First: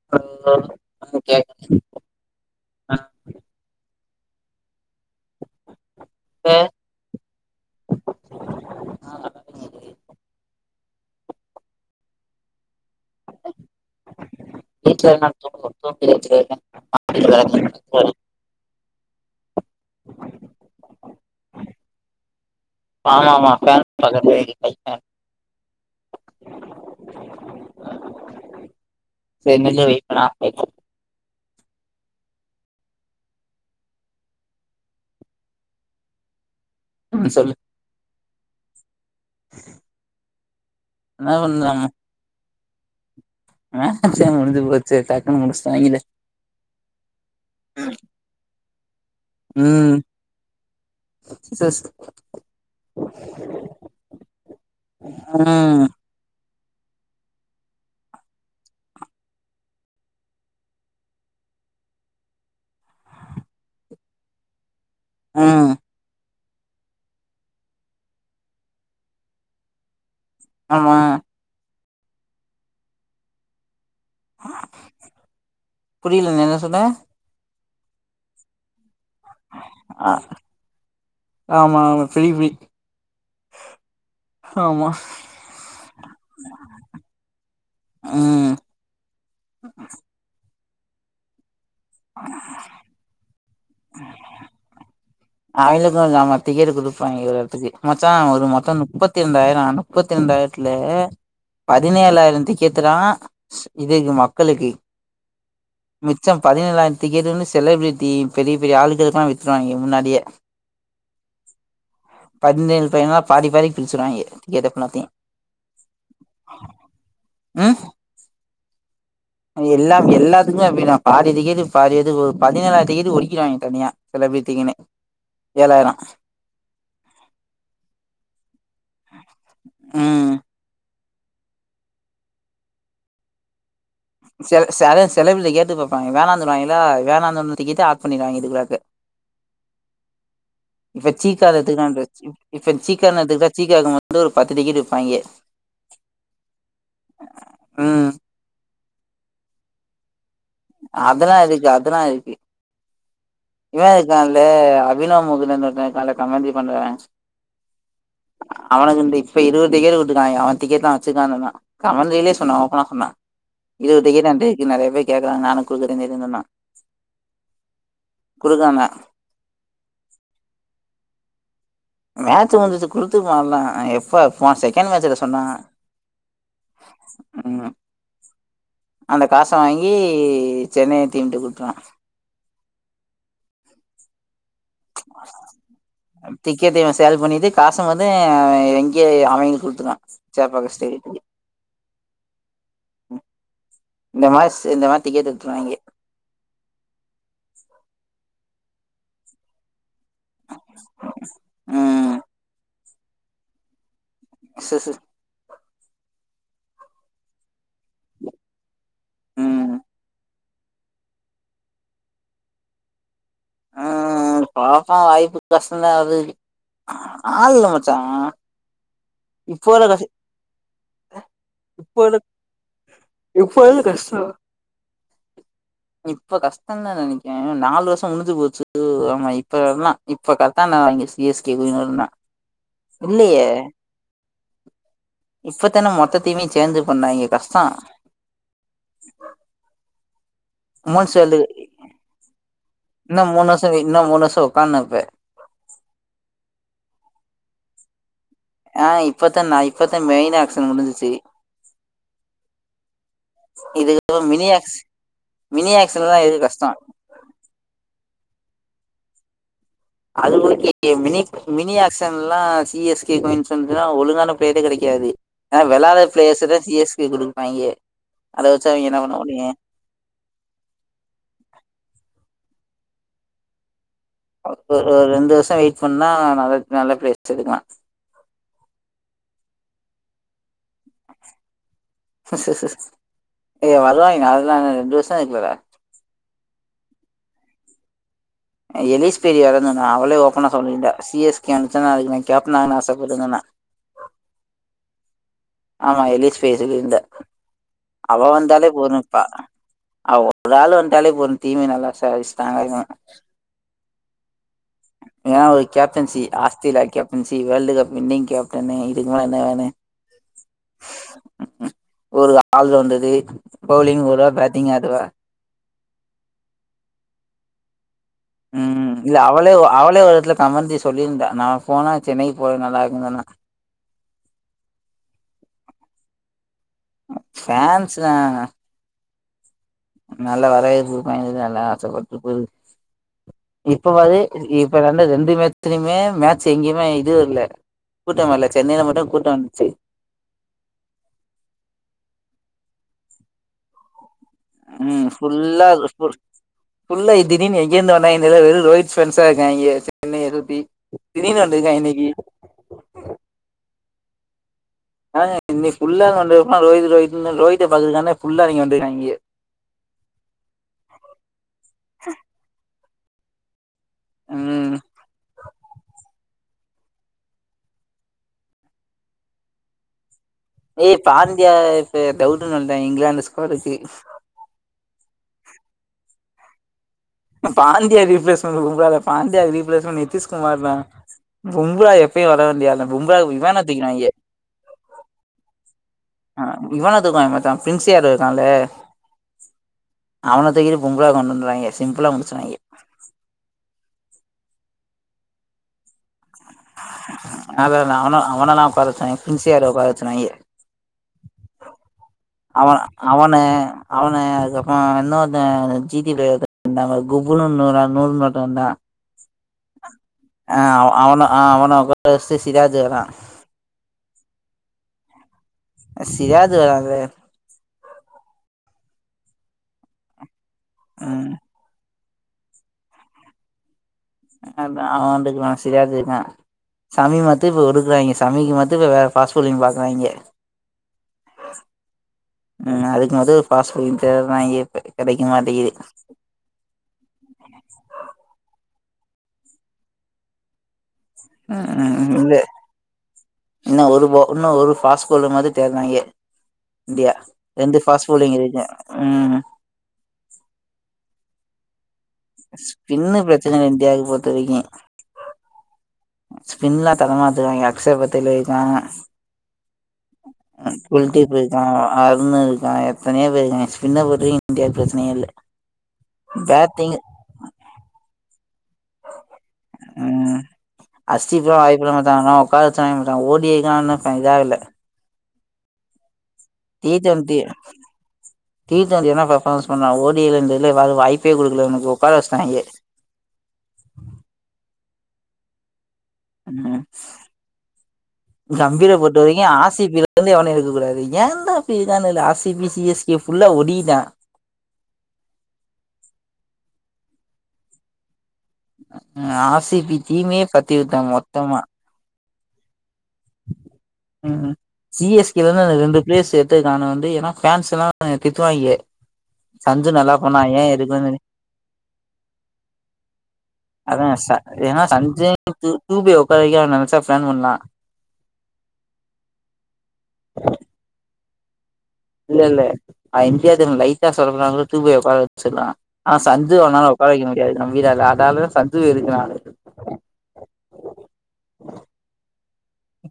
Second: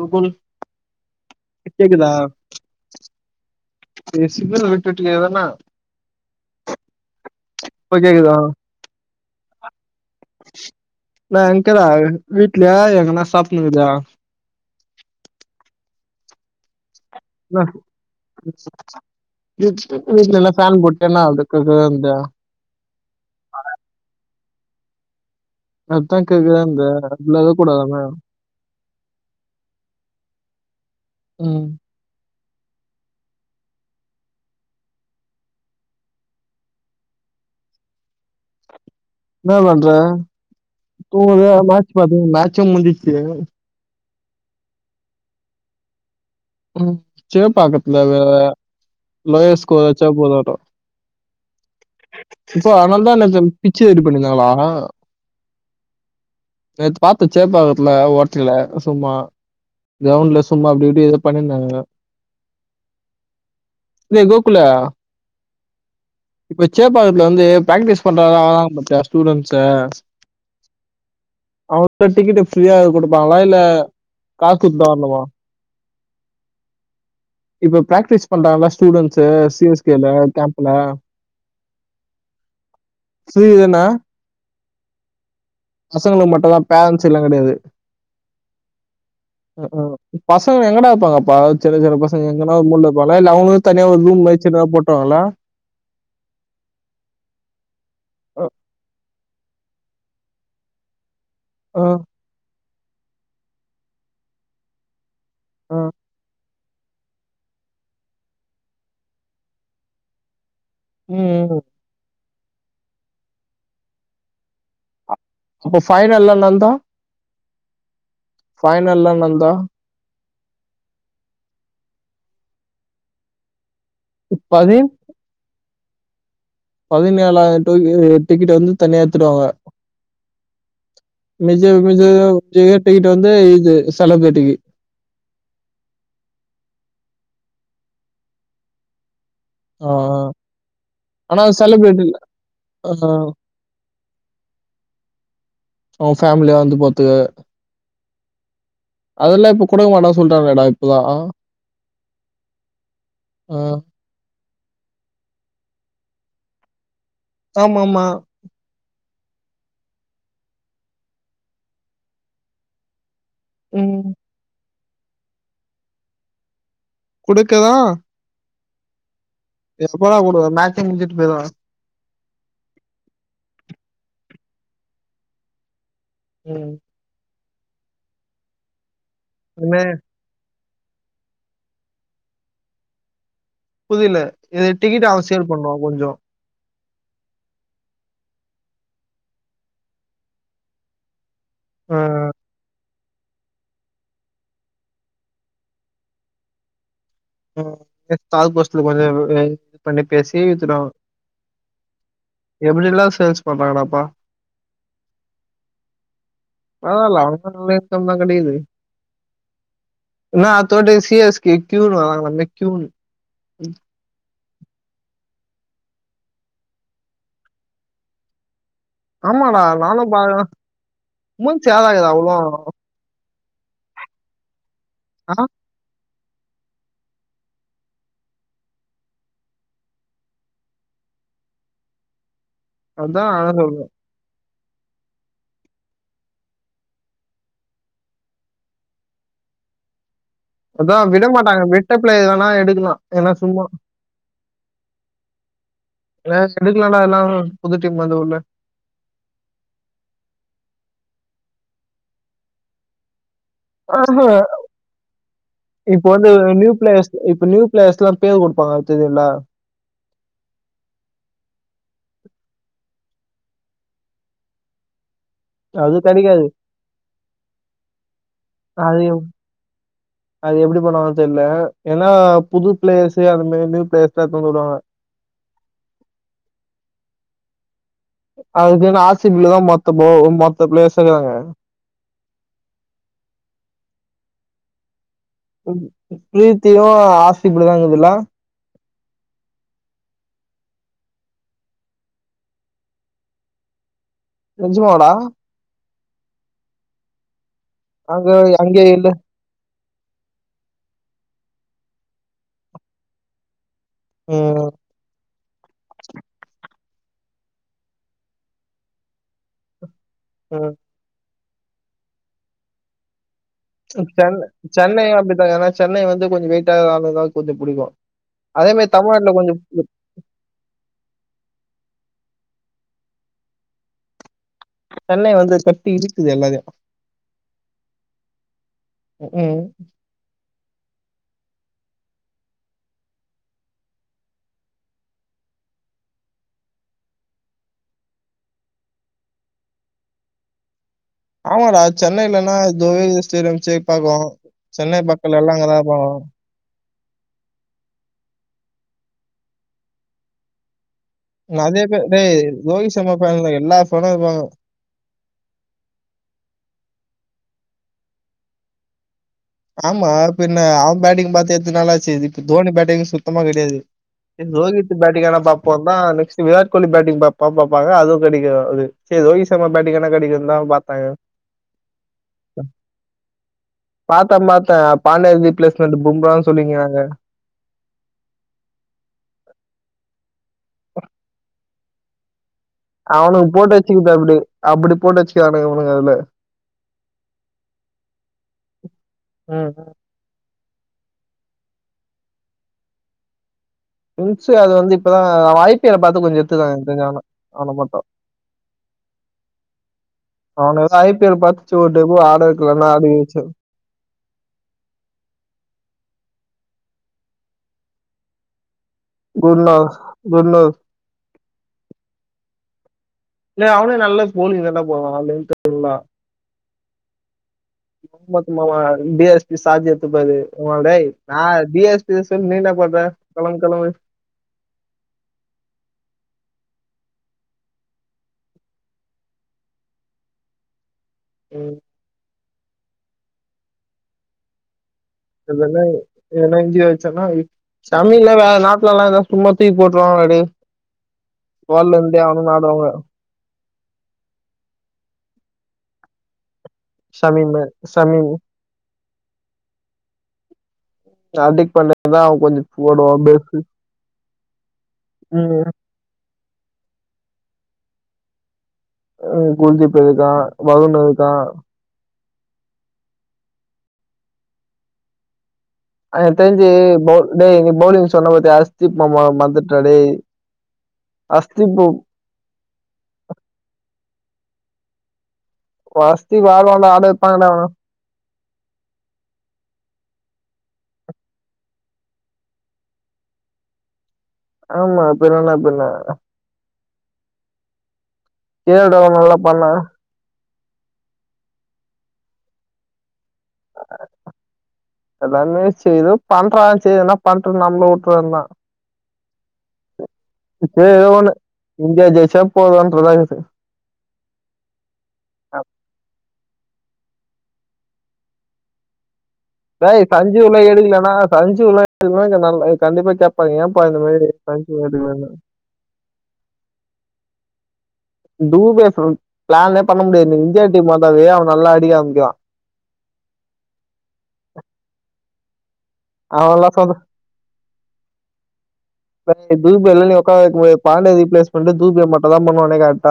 Google ஓ okay அ பேசிகளா ட்டுகே தன இப்ப கேக்குதா நான் என கேடா வீட்லயா எங்கன்னா சாப்பிடணல்லையா [unintelligible] [unintelligible] [unintelligible] நல்ல ஃபேன் போட்டு கே நாலத்துக்குக்குந்தா ஆமா ஆமா ப [unintelligible] அ அதுதான் கேக்குதாந்த அதுலத கூடாதாமே சரி நில்லு வெயிட் பண்ண ஆஃப் ஆயிட்டு உம் ஆ சொல்லு என்ன பண்ற என்ன துங்கள மேட்ச் பாத்தியா மேட்ச் எக்ஸாம் முடிச்சுருச்சு மாக்ஸ் எக்ஸாம் முடிஞ்சு போச்சு டக்குன்னு முடிச்சுடாங்கல உம் செம்பாக்கத்தில வேல லோய ஸ்கோர் ம் வச்சா போதட்டும் சிஸ் இப்போ அதனால தான் என்ன பிச்சு எடி பண்ணிருந்தாங்களா ம் நேத்து பாத்தேன் சேப்பாக்கத்துல ஓட்டல சும்மா கிரவுண்ட்ல சும்மா அப்படி இப்படி பண்ணியிருந்தாங்க ஏய் கோகுலா ஆ இப்ப சேப்பாகதுல வந்து பிராக்டிஸ் பண்றங்களானு பாத்தியா ஸ்டூடெண்ட்ஸ்ஸு ஆமா அவங்க டிக்கெட்டு் ஃப்ரீயா கொடுப்பாங்களா இல்ல காசு இருந்தாலமா புரியல நீ என்ன சொன்ன இப்ப பிராக்டிஸ் பண்றாங்கள ஸ்டூடண்ட்ஸ் இது சி எஸ் கே ல ஆ கேம்ப்ல ஆமா ஆமா ஃப்ரீ ஃப்ரீ சி இதுன்னா ஆமா பசங்களுக்கு மட்டும் தான் பேரன்ஸ் எல்லா கிடையாது ம் க்கு கு ப சோ எங்கடா இருப்பாங்கா பாத் சின்ன சின்ன பசங்க எங்கனா உண்டுல வைபங்களா இல்ல அவங்களே தனியா ஒரு ரூம்ல வச்சு ஏதாவது போட்டாங்களா அவளுக்கும் ந மத்தி டிக்கெட்டு கொடுப்பாங்க இருக்குறதுக்கு மச்சா அவரு அஹ் மொத்தம் முப்பத் முப்பத்தி ரெண்டாயிரம் முப்பத்தி ரெண்டாயிரத்துல அஹ் பதினேழாயிரத்தி கேக்குதா இது என் மக்களுக்கு அஹ் மச்சா பதினேழாயிரம் டிக்கெட்டுன்னு செலபிரிட்டி பெரிய பெரிய ஆளுங்களுக்கெல்லாம் வித்துருவாங்க முன்னாடியே ம் பதினேழு பதனேழாய் பாதி பாதி பிரிச்சுருவாங்க எதப்பத்தி அப்ப ஃபைனல்லலெல்லாம் ஆ ஃபைன் அது எல்லாம் எல்லா இதுக்கெல்லா அப்பிடிதா பாதி டிக்கெட்டு பாதிபேத்துக்கு ஒரு பதினேழாயிரம் டிக்கெட்டு ஒடிக்கிருவாங்க தனியா செலபிரித்திகளே ஏழாயிரம் பதினேழாயிரத்துக்கு டிக்கெட் வந்து தனியா எடுத்துருவாங்க. ம் [unintelligible] கேட்டுகிட்ட வந்து இதெஸ் செ செல செலபலகேட்டு பாப்பாங்க வேணாந்துருவாங்களா வேணாந் நம்ள்ட்ட கேட்டு ஆப் பண்ணிருவாய்ங்க திருழாக்கு ஆ இப்ப ஆனா சீக்காவ செலிபிரிட்டி எத்துட்டுவன்ட்டு இப்ப அ சீக்கானு எட்த்துகிட்டா சீக்காக்கு வந்து ஒரு பத்து டிக்கெட்டு் விப்பாய்ங்க அவங்க ஃபேமிலியா வந்து ம் அதெல்லா இப்ப குடுக்க மாட்டா அதெல்லா இருக்கு அதுனா இருக்கு ஆ. இவே இருக்கால் ல அபிநாவ் முகுந்தன் இருக்கால கமென்ட்ரி பண்றவே ஆமமா இப்ப இருவது டிக்கெட் உட்ருக்காய்ங்க அவே டிக்கெட்லா வச்சுருக்கான் சொன்னா கமென்ட்ரிலயே சொன்னா ஓப்பனா சொன்னா ம். இருவது டிக்கெட் [unintelligible] நெறைய பேர் கேக்கறாங்க நானும் குடுக்கறேனு தா சொன்னா குடுக்கவா குடுக்காங்க [unintelligible] மேட்ச்சே முடிஞ்சிட்டு போய்ருவாங்க மேட்ச் வந்துச்சு குடுத்துக்கலான்னாங்க எப்ப போன செகண்ட் மேட்ச்ல சொன்னாங்க ம் ம் அந்த காச இனிமே வாங்கி சென்னைய தீமிட்டு குடுத்தா புதில இத டிக்கெட்ட அவ ஃசேல் பண்ணனு [unintelligible] திக் முக்கியத்த இவெ சேல் பண்ணிட்டு காச வந்து எங்கேயே அவைங்களுக் குடுத்துருவா சேப்பாக்க ஸ்டேடியத்துக்கு ஆ அ ம் இந்த மாஸ் இந்த வார்த்தைக்கே [unintelligible] ஹம் கெக் தால் போஸ்ட்ல [unintelligible] பண்ணி பேசி வித்துருவாங் ம் எப்டி எல்லா சேல்ஸ் பண்றாங்கா டாப்பா செர் செ பரவால அவனுகாது நல்ல இன்கம்தா கெடைகுது ம் இல்லனா அடுத்த வாட்டி சி எஸ் கே க்கியூ வந்த க்யூன் ஆ பாப்போ வாய்ப்பு கஷ்டந்தா அது ஆள் இல்ல மச்சா ஆமாடா இப்போ இல்ல நானு கஷ் பாக்ர முன் இப்போ சேதாகுதா இல்ல அவ்ளோ இப்போ [unintelligible] கஷ்டோ ஆ இப்ப கஷ்டந்தா நெனக்கே எனா நாலு வருஷோ முடிஞ்சு போச்சு ஆமா இப்ப எல்லா இப்ப கரெக்டான நேரோ அங்க சி எஸ் கே [unintelligible] அதா [unintelligible] இப்பத்தான மொத்தத்தையமையுமே சேந்து பண்ணாங்க கஷ்டோ அதா உமன்ஸ் விட வேல்டு மாட்டாங்க விட்ட பிளேயரெல்லா எடுத் க்கலா இன்னு ஏன்ன மூணு சும்மா வருஷோ இன்னு மூணு வருஷோ உக்காந்தே இப்ப ஏ எடுக்கலான்டா எல்லாவு புது டீம் வந்து உல்ல ஆ இப்பத்தா நா இப்பத்தா மெயின் ஆக்சின் முடுஞ்சுச்சு ஆ ஹு மினி இப்ப ஆக்ஷன்லா வந்து எது கஷ்டோ நியூ ஃப்ளேயஸ் இப்ப நியூ ஃப்ளேயஸ்ல்லா பேர் குடுப்பாங்க அது தெரியுல்ல அது ஓகே மினி மினி ஆக்க்ஷன்ல்லா சி எஸ் கே கெயின்சென்ல்லா ஒழுங்கான பிளேயரே கெடக்காது அது கெடக்காது குடுப்பாய்ங்க அத வச்சு அவிங்க என்ன அது பண்ண எப் முடியு அது எப்டி பண்ணுவாங்க தெர்ல ஏன்னா புது ஃப்ளேயர்சு அது மாரி நியூ பிளேஸ் ஒ ஒரு ஒருஸ ஒரு ரெண்டு வருஷோ வெயிட் பண்ணா நல்ல நல்ல பேளேயஸ் எடுக்கலா அதுக்குன்னு ஆர் சி பி லதா மொத்த போ மொத் [unintelligible] ஏ வருவாங்க அதுதாங்க ரெண்டு வருஷ பிளீத்தியு ஆ ப்டிதாங்கதுல்லா எலிஸ் பெரிய வரன்னண்ணா அவளே ஓபனா சொல்லிருந்தா சி எஸ் கே அனுப்ச்சா அதுக்கு நா கேப்டன ஆகனுன் ஆசைப்படுறேண்ணா நெஞ்சுமா டா ஆமா எலிஸ் பே சொல்லியிருந்த அவ அங்க வந்தாலே அங்கே இல்ல போதும்ப்பா அவ ஒரு ஆள் வந்தாலே போது தீமே நல்லா கைஸ் தலைவன் உஹம் captaincy Australia captaincy world cup winning captain இதுக்கு மேல என்ன வேணு உம் ஒரு ஆள் ரவுண்டரு சென் சென்னை வந்துடாகன்னா சென்னை வந்து கொஞ்ச வெயிட்டான ஆளதா கொஞ்சோ புடிக்கும் உம் உம் இல்ல அவளே அவளே ஒரு இடத்துல கமண்டிரி சொல்லியிருந்தா நா போனா சென்னைக்கு போற நல்லா ருக்குன் சொன்னா சென்னை வந்து கட்டி இளுக்குது எல்லாரையு ஃபேன்ஸ்லா உம் நல்லா வரவேர்ப் [unintelligible] ஆச பட்டு போது இப்ப வாது இப்ப ரெண்டு மேட்சலயுமே மேச்சு எங்கேயுமே இது இல்ல கூட்டம் வல்ல சென்னையில மட்டு கூட்டம் வந்துச்சு ஆமாடா சென்னைலன்னா இதோவெ ஸ்டேடியம் சேப்பாக்கம் சென்னை மக்களெ ல்லா அங்கதா ருப்பாகோ ஃபுல்ல திடீர்னு எங்கே ருந்து வந்தாகன் தெரில வெரு ரோஹித் பெண்ட்ஸா இருக்காங்கே சென்னை எழுத்தி அதே பேர் டே ரோஹித் சர்மா ஃபென் எல்லா படோங்வகோ ஆஹ் இன்னைக்கு புள்ளா வந்து புற ரோஹித் ரோஹித் னு தான் ரோஹித் ஆஹ் பாக்குறதுக்கே புள்ளா இவிங்க வந்திருக்காங்க ஆமா பின்ன அவன் பேட்டிங் பாத்து எத்தன நாலாச்சு இப்ப தோனி பேட்டிங் சுத்தமா கிடையாது இப்போ ம் ரோஹித் பேட்டிங் ஆனா அப்ரோ தான் நெஸ்ட் விராட் கோலி பேட்டிங் பாப் பாப்பாங்க அவும் கிடைகாது ஆனா ரோஹித் சர்மா பேட்டிங் ஆனா கிடை ஏய் பாண்டியா இப்ப டவுட்னு வந்துட்டான் இங்கிலாந்து ஸ்கோர் கு பாத்தன் பாத்தன் பாண்டியாகு ரிப்லேஸ்மன்டு பும்பானு சொல்லிக்கிறாங்க பாண்டியா ரிபிளேஸ்மெண்ட் பும்ரா இல்ல பாண்டியா ரிபிளேஸ்மெண்ட் நிதிஷ் குமார் தா கும்புரா எப்பயும் வர வேண்டிய ஆளு பும்ரா அவனுக்கு இவன போட்டு வச்சிக்கது அப்டி அப்டி போட்டு வச்சுக்கனுறானுங்க ஆஹ் இவான தூக்கலா மட்ட பிரின்ஸ்யா இருக்கான்ல ம் அவன தூக்கிரு பும்ரா கொண்டு வந்திருவாய்ங்க சிம்பிளா முடிச்சுருவாய்ங்க விங்ஸ் அது வந்து இப்பதான் ஐ பி எல் அ பாத்து கொஞ்சோ அததான் அவன அவனதா உக்காரவச்சாய்ங பிரின்சியார உக்காரவச்சுனாய்ங்க அவனை ஏதோ ஐபிஎல் பார்த்து ஒரு டெபு ஆட அவன் வைக்கலன்னா ஆடி அவனு வச்சு அவனு அதுக்கப்றம் இன்னொருத்தன் ஜி டி பிளேயர் நம்ம குப்புனு வுன்னோரு நூல் மேட்டு வந்தா குட்னோ குட்னோ ஆஹ் அவனு அவன உக்கார வச்சுட்டு சிராஜு வரா இல்லை அவனே நல்ல கோளி தான்டா போடுவா ஆளு சிராஜு வரா து சும்மா சும்மா வா டி எஸ் பி சார்ஜ் எத்துப்பாரு போடா டேய் ம் நான் டி எஸ் டி எஸ் என் நீ என்னா பண்ற கெளம்பு கெளம்பு அதா அவன் நின்டுகுறுவா சிராஜ் இருக்கான் சமீமு அத்திபு இருக்குறாய்க சமீக்கு மட்டு இப்ப வேற பாஸ்ட் பவுலிங் பாக்குறாய்க உம் உம் அதுக்கு அது பாஸ்ட் பவுலிங் தேட்றாய்ங்க என்னனாய் என்ன இன்ஜிய வச்சேன்ன சமீக்கலா வேற நா லா சும்மா தூக்கி போட்ருவாங்க டா டேய் போன்லந்தே அவுனுகளும் ஆடுவாங்க இன்னும் ஒரு போ இன்னும் ஒரு பாஸ் பவுலிங் மாரி தேட்றாய்ங்க இந்தியா ஷமீமு ரெண்டு பாஸ்ட் ஷமீம் பவுளிங் இருக்கு ம் ஹார்டிக் பாண்டே பின்னு பிரச்சன இந்தியாவுக்கு பொறுத்தவரைக்கும் ம் ஸ்பின்லா தரமாத்துறாய்க அக்சர் பத்திலே இருக்கா உ குல்தீப் இருக்கான் வருண் இருக்கான் வருண் இருக்கான் எத்தனையோ பேரு இருக்காங்க ஸ்பின்ன பொறுத்தவரைக்கும் இந்தியாவுக்கு பிரச்சனயே இல்ல அ எனக்கு தெரிஞ்சு பேட்டிங் போல் டேய் நீ பௌலிங் சொன்ன பாத்தியா அரஸ் ம் அஸ்திபா அஸ்தீப்பு வாய்ப்பில்ல மச்சா அவனலா உக்கார வச்சாங்க மச்சா ஓடிருக்கானு [unintelligible] இதாகல குவாஸ் டி டுவெண்டி டி டுவெண்டி வேனா பர்பாமன்ஸ் பண்ணலா ஒர் [unintelligible] எதாவது வாய்ப்பே குடுக்கல இவனுக்கு உக்கார வச்டாய்ங்க ஆமா பின்னனா பின்ன ம் கே கம்பீர எல் ராகுல் நல்லா பொறுத்தவரைக்கு வரைக்கும் பண்ணா ஆர் சி பில இருந்து எவனு கூடாது ஏன் தா இப்டி இகானுல ஆ C B C S K ஃபுல்லா ஒடியிட்டா எல்லாமே செய்து பண்றா சேர் என்னா பண்ட்டு நம்ளு உட்றவேன்தா ஆசிபி தீமே பத்திவுத்தா மொத்தமா சேப்போதம் ம் ம் சி எஸ் கேலனா ரெண்டு ப்ளேயர் சே துக்கான வந்து ஏன்னா ஃபேன்ஸுல்லா தித்துவாய்ங்க டேய் சஞ்சுலா எடுக்கலனா சஞ்சுலா எடுக்கலனா இங்க நல் கண்டிப்பா கேப்பாய்ங்க அதா ச ஏனா சஞ்சய் தூ தூபில ஒக்கார வைக்க நெனைச்சா ஃபேன் பண் நா டூ ப்ளஸ் ஒன் ப்ளான பண்ண முடியாது இந்தியா டீம் வந்தாவே நல்லா அடிக்க ஆரம்பிக்கிறான் இல்ல இல்ல ஆ இன்கேஸ் லைட்டா சொதப்பறாங்க [unintelligible] செல்லா அவல்லா சொத வீடால அதால சஞ்சு எதுக்குனா தீபல்லா என்ன ஒக்கார வைக்க முடியாது பாண்டிய ரீப்பேளஸ் பண்ணிட்டு தீபே மட்டுதா பண்ணுவாங்க நடக்காது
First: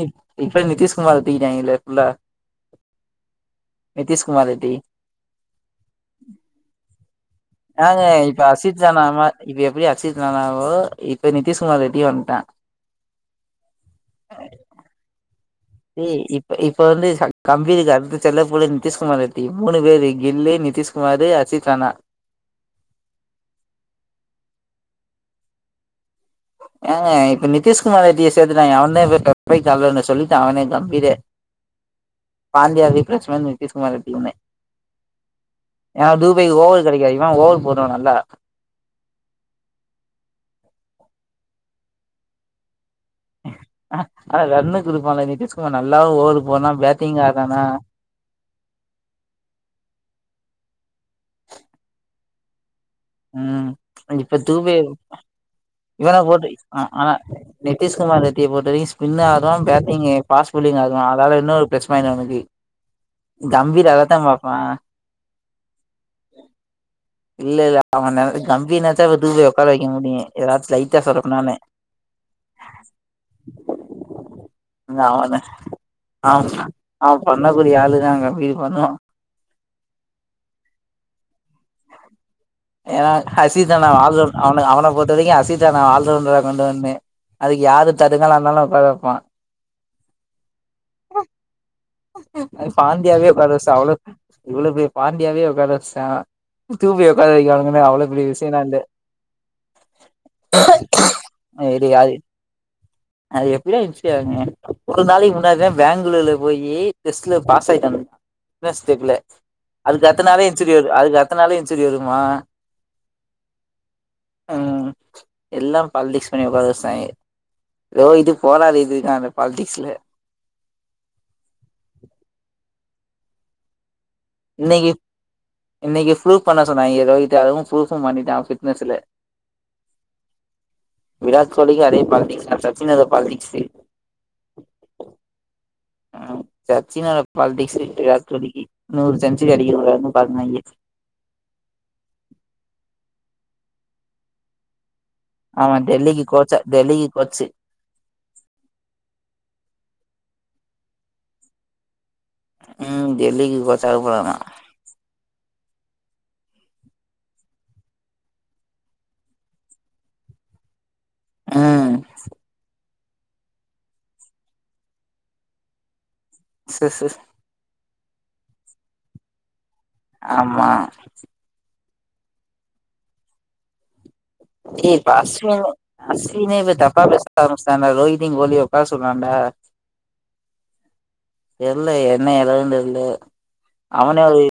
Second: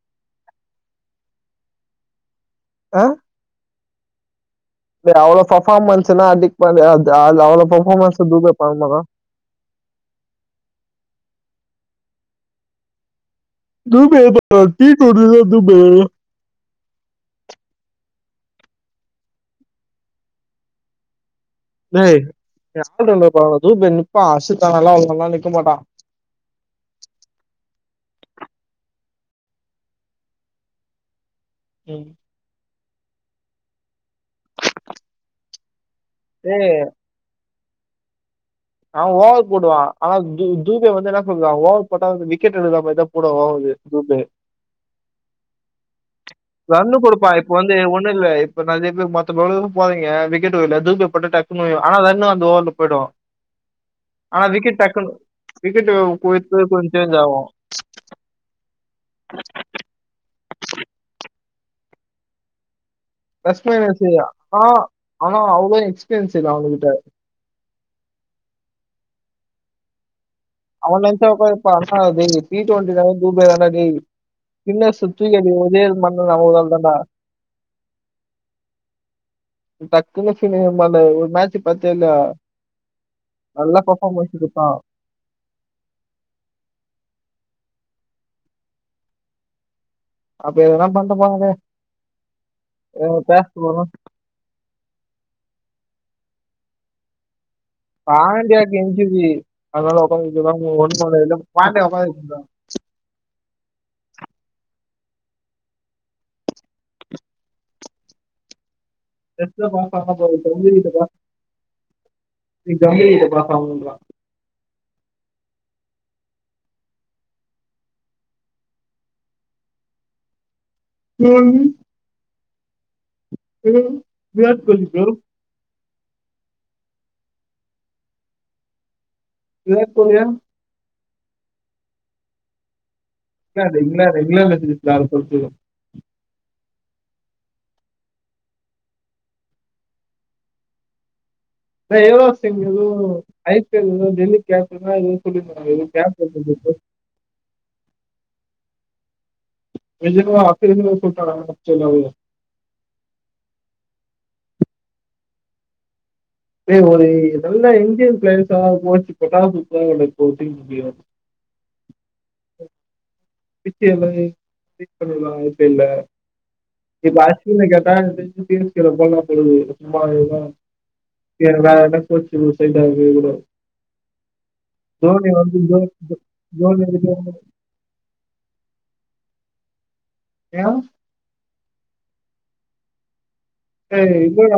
இ இப்ப நித்திஷ் குமார் தூக்கிட்டாயிங்கலே ஃபுல்லா நிதிஷ் குமார் ரெட்டி அவ்ளோ பெர்ஃபார்மன்ஸ்னா அது இப்ப அது அவ்வளோ ஆங்க பர்ஃபார்மன்ஸ் இப்ப தூபே அசித் பண்ண மாட்டான் ஜானாமா இப்ப எப்பிடி அசித் ஜனாவோ இப்ப நிதிஷ்குமார் ரெட்டி வந்துட்டன் [unintelligible] ஏ இப்ப இப்ப வந்து கம்பி அறுந்து சொன்னதே புரிஞ்சுச்சு மூணு பேர் கில்லி நிதிஷ்குமார் ரட்டி அசித் ரானா லேய், ஏ ஆள் ரவுண்டர பாருடா துபே நிப்பா ஆசிப் தா நல்லா விளாட்லனா நிக்க மாட்டா ஆ, இப்ப நிதிஷ்குமார் ரெட்டிய சேத்துட்டாய்ங்க அவந்த இப்ப லெப்ட் ரைட் ஆல் ரவுண்டர் சொல்லிட்டா அவனே கம்பீரே ம் பாண்டியா ரிப்ளைஸ்மெண்ட் நிதீஷ்குமார் ரெட்டினு யான்னா துபேக்கு ஓவர் கெடைக்காது இவ ஓவர் போடுவா நல்லா அவ ஓவர் போடுவா ஆனா து துபே வந்து என்ன உனக்கு அவ ஓவர் போட்டா விக்கெட் விழுற மாரிதா ஆனா ரஹ்மத் குடுப்பால நித்திஷ் குமார் நல்லா ஓ ரன்னு குடுப்பா இப்ப வந்து ஒன்னு இல்ல இப்ப நெறைய பேர் மத்த போட்டிகளுக்குலா போறாய்ங்க விக்கெட்டு வர்ல தூபே போட்டா டக்குனு வையு ஆனா ரன்னு வந் [unintelligible] ம் இப்ப தூவேவ் டக்குன்னு விக்கெட் இவன போட்டு குறித்து அ கொஞ்சம் ஆ சேஞ்ச் ஆகும் நித்திஷ் குமார் ரெட்டிய போட்டதியு ஸ்பின் ஆட்றா பேட்டிங்கு பாஸ் புல்லிங் அது அதனால இன்னொரு ப்ளஸ் பாயிண்ட் அவுனுக்கு ஃபர்ஸ்ட்டு [unintelligible] ஆமா ஆனா அவ்ளோ எக்ஸ்பீரியன்ஸ் இல்ல அவங்க கிட்ட நமக்கு கம்பி நாதா [unintelligible] ஒக்கார வெய்க்க முடியு ஏதாச்சு லைட்டா அவன் சொதப்புனானு நெனைச்சாலும் [unintelligible] டீ டுவெண்ட்டினால தூபே தான் டா டேய் ஸ்பின்னர்ஸ் சுத்தி [unintelligible] அவன அவ அவ பண்ணக்கூடிய ஆளுதா கம்பீர் பண்ணுவா டக்குனு [unintelligible] பாத்தேன்னா ஏன்னா ஹர்ஷித் தானா [unintelligible] அவ்ன கொடுத்தான் அவன பொறுத்தவரைக்கி ஹர்ஷித் [unintelligible] கொண்டு வந்தேன் அதுக்கு யாரு தடுகலா இருந்தாலும் உக்கார வெப்பா அப்ப என்னதா பண்ட்டு போங்க அது பாண்டியாவே உட்கார வச்ட்டா அவ் இவ்ளோ பெரிய பார்டியாவே உக்கார வச் ஆ தூபே ஒக்காரவைக் பாண்டியாக்கு இன்ஜீரி அதனால உக்கார வைக்க [unintelligible] பாண்டியா இது ஒக்கார அது வைக்க அது எப்டி இருந்துச்சர்னே ஒரு நாளைக் முன்னாடி தா பேங்களூர்ல போயி டெஸ்ட்ல பாஸ் ஆயிட்டாங்க தெர்ல டெஸ்ட்ல பாஸ் அதுக்கு ஆனா அடுத்த போய் நாளே இன்சூரி கம்பி வரு கிட்ட பாஸ் அதுக்கு அடுத்த நாளே இஞ்சூரி வருமா நீ கம்பி கிட்ட பாஸ் ஆகணும்ன்றான் ம்ம் எல்லா பாலிடிக்ஸ் பண்ணி ஒக்கார வச்சுட்டாய்ங்க எதோ இது போதாது இது தா பாலிடிக்ஸ்ல [inaudible] ம் [unintelligible] இன்னிக்கு ப்ரூப் பண்ண சொன்னாய்ங்க எதோ கிட்ட அதுவு ப்ரூப்பூ பண்ணீட்டாங்க ஃபிட்னஸ்லே விராட் கோலியா எல்லா கோலிக்கு அதே பால்டிக்ஸ் தா சச்சின் எதோ இன்னாது இன்னாது இன்னாது [unintelligible] சாச்சினோட பால்ட்டிக்ஸ்ஸு விராட் கோலிக்கு நூறு செஞ்சுரி [unintelligible] தா எதோ சிங் எதோ ஐ பி எல் எதோ டெல்லி கேப்டன்னா எதோ அவ டெல்லிக்கு கோச்சா டெல்லிக்கு கோச்சு [unintelligible] ம் டெல்லிக்கு கொச் ஆக போறாரா இப்டே ஒரு நல்ல இந்தியன் பிளேயர்ஸ்ஸா கோச் இப்ப தா [unintelligible] அ [unintelligible] இல்ல [unintelligible] தா எனக்கு தெரிஞ்சு சி எஸ் கே ல போட்லா போலருக்குது சுமமா இருடா ஆமா எனக்கு வேற என்ன போச்சு ஒரு சைடா இங்க கூட டேய் இப்ப தோனி வந்து அஸ்வினு தோ- அஸ்வினே இப்ப தோனி தப்பா வந்து பேச ஆரம்பிச்சுட்டாண்டா ரோஹித் நீங் கோலிய உக்காரா சொல்றாண்டா ஏன் தெர்லயே என்ன எழவுனு தெர்ல ஹே அவனே ஒரு இவனா